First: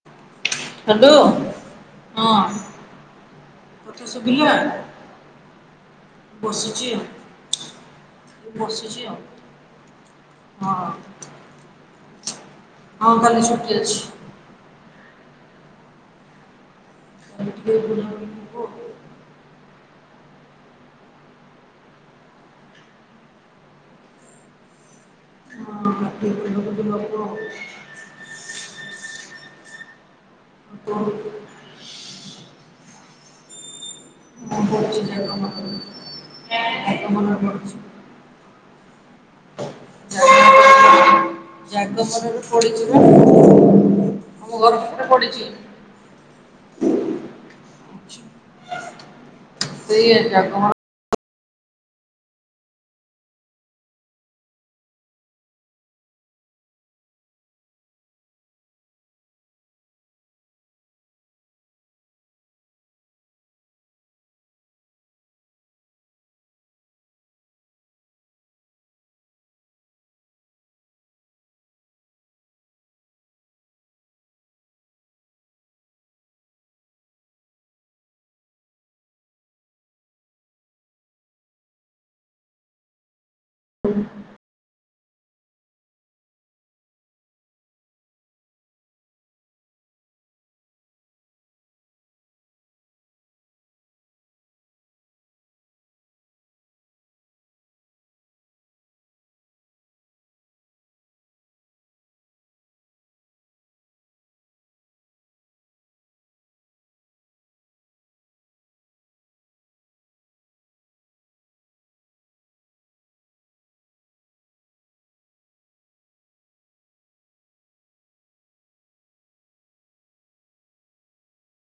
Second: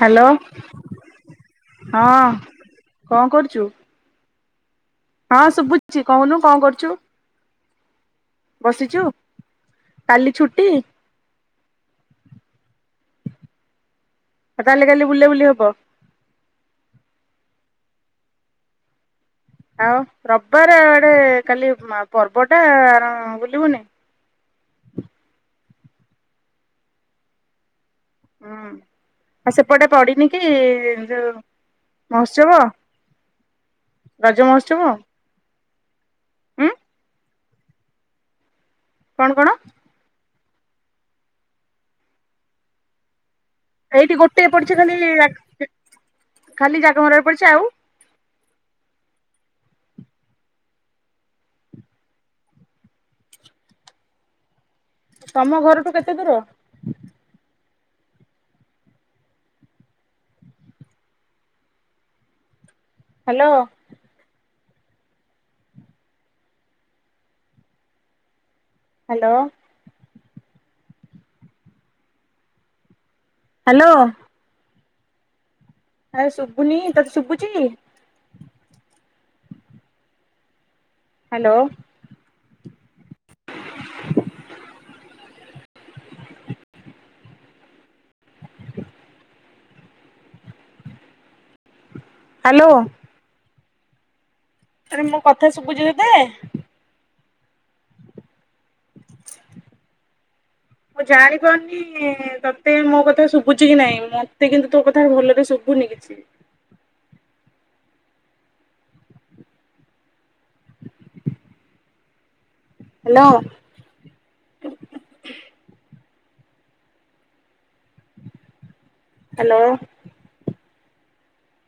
Hello hello ହଁ କଣ କରୁଛୁ ତତେ ଶୁଭିଲା ହଁ ଶୁଭୁଛି କହୁନୁ କଣ ବସିଛି କରୁଛୁ? ଆଉ ବସିଛୁ ବସିଛି କାଲି ଆଉ ଛୁଟି ହଁ ହଁ କାଲି ଛୁଟି ଅଛି। ତାହଲେ କାଲି ବୁଲା ବୁଲି ହବ। ହେଇଠେ ବୁଲା ବୁଲି ଆଉ ରବିବାର ଆଡେ କାଲି ଆ ପର୍ବଟା ବୁଲିବୁନି ହଁ [unintelligible] ଉଁ ଆ ସେପଟେ ପଡି଼ନି କି ଯୋଉ କଣ ମହୋତ୍ସବ? ରଜ ହଁ ମହୋତ୍ସବ ପଡ଼ିଚି ଜାଗମରାରେ ଉଁ ଜାଗମରା ପଡ଼ିଚି। କଣ କଣ? ଜାଗବରରେ ପଡି଼ଚି ପା। ଏଇଠି ଗୋଟେ ପଡ଼ିଚି ଖାଲି ଆଃ ଏ ଖାଲି ଜାଗମରାରେ ପଡ଼ିଚି ଆଉ? ସେଇଆ ଜାଗମ ତମ ଘରଠୁ କେତେ ଦୂର? ହାଲୋ। ହାଲୋ। ହାଲୋ। ଆଏ ଶୁଭୁନି ତତେ ଶୁବୁଚି? ହାଲୋ। ଉଁ ହାଲୋ। ଆରେ ମୋ କଥା ଶୁବୁଚି ତତେ? ମୁଁ ଜାଣିପାରୁନି ତତେ ମୋ କଥା ଶୁଭୁଚି କି ନାଇଁ ମତେ କିନ୍ତୁ ତୋ କଥା ଭଲରେ ଶୁଭୁନି କିଛି। ହାଲୋ। ହାଲୋ।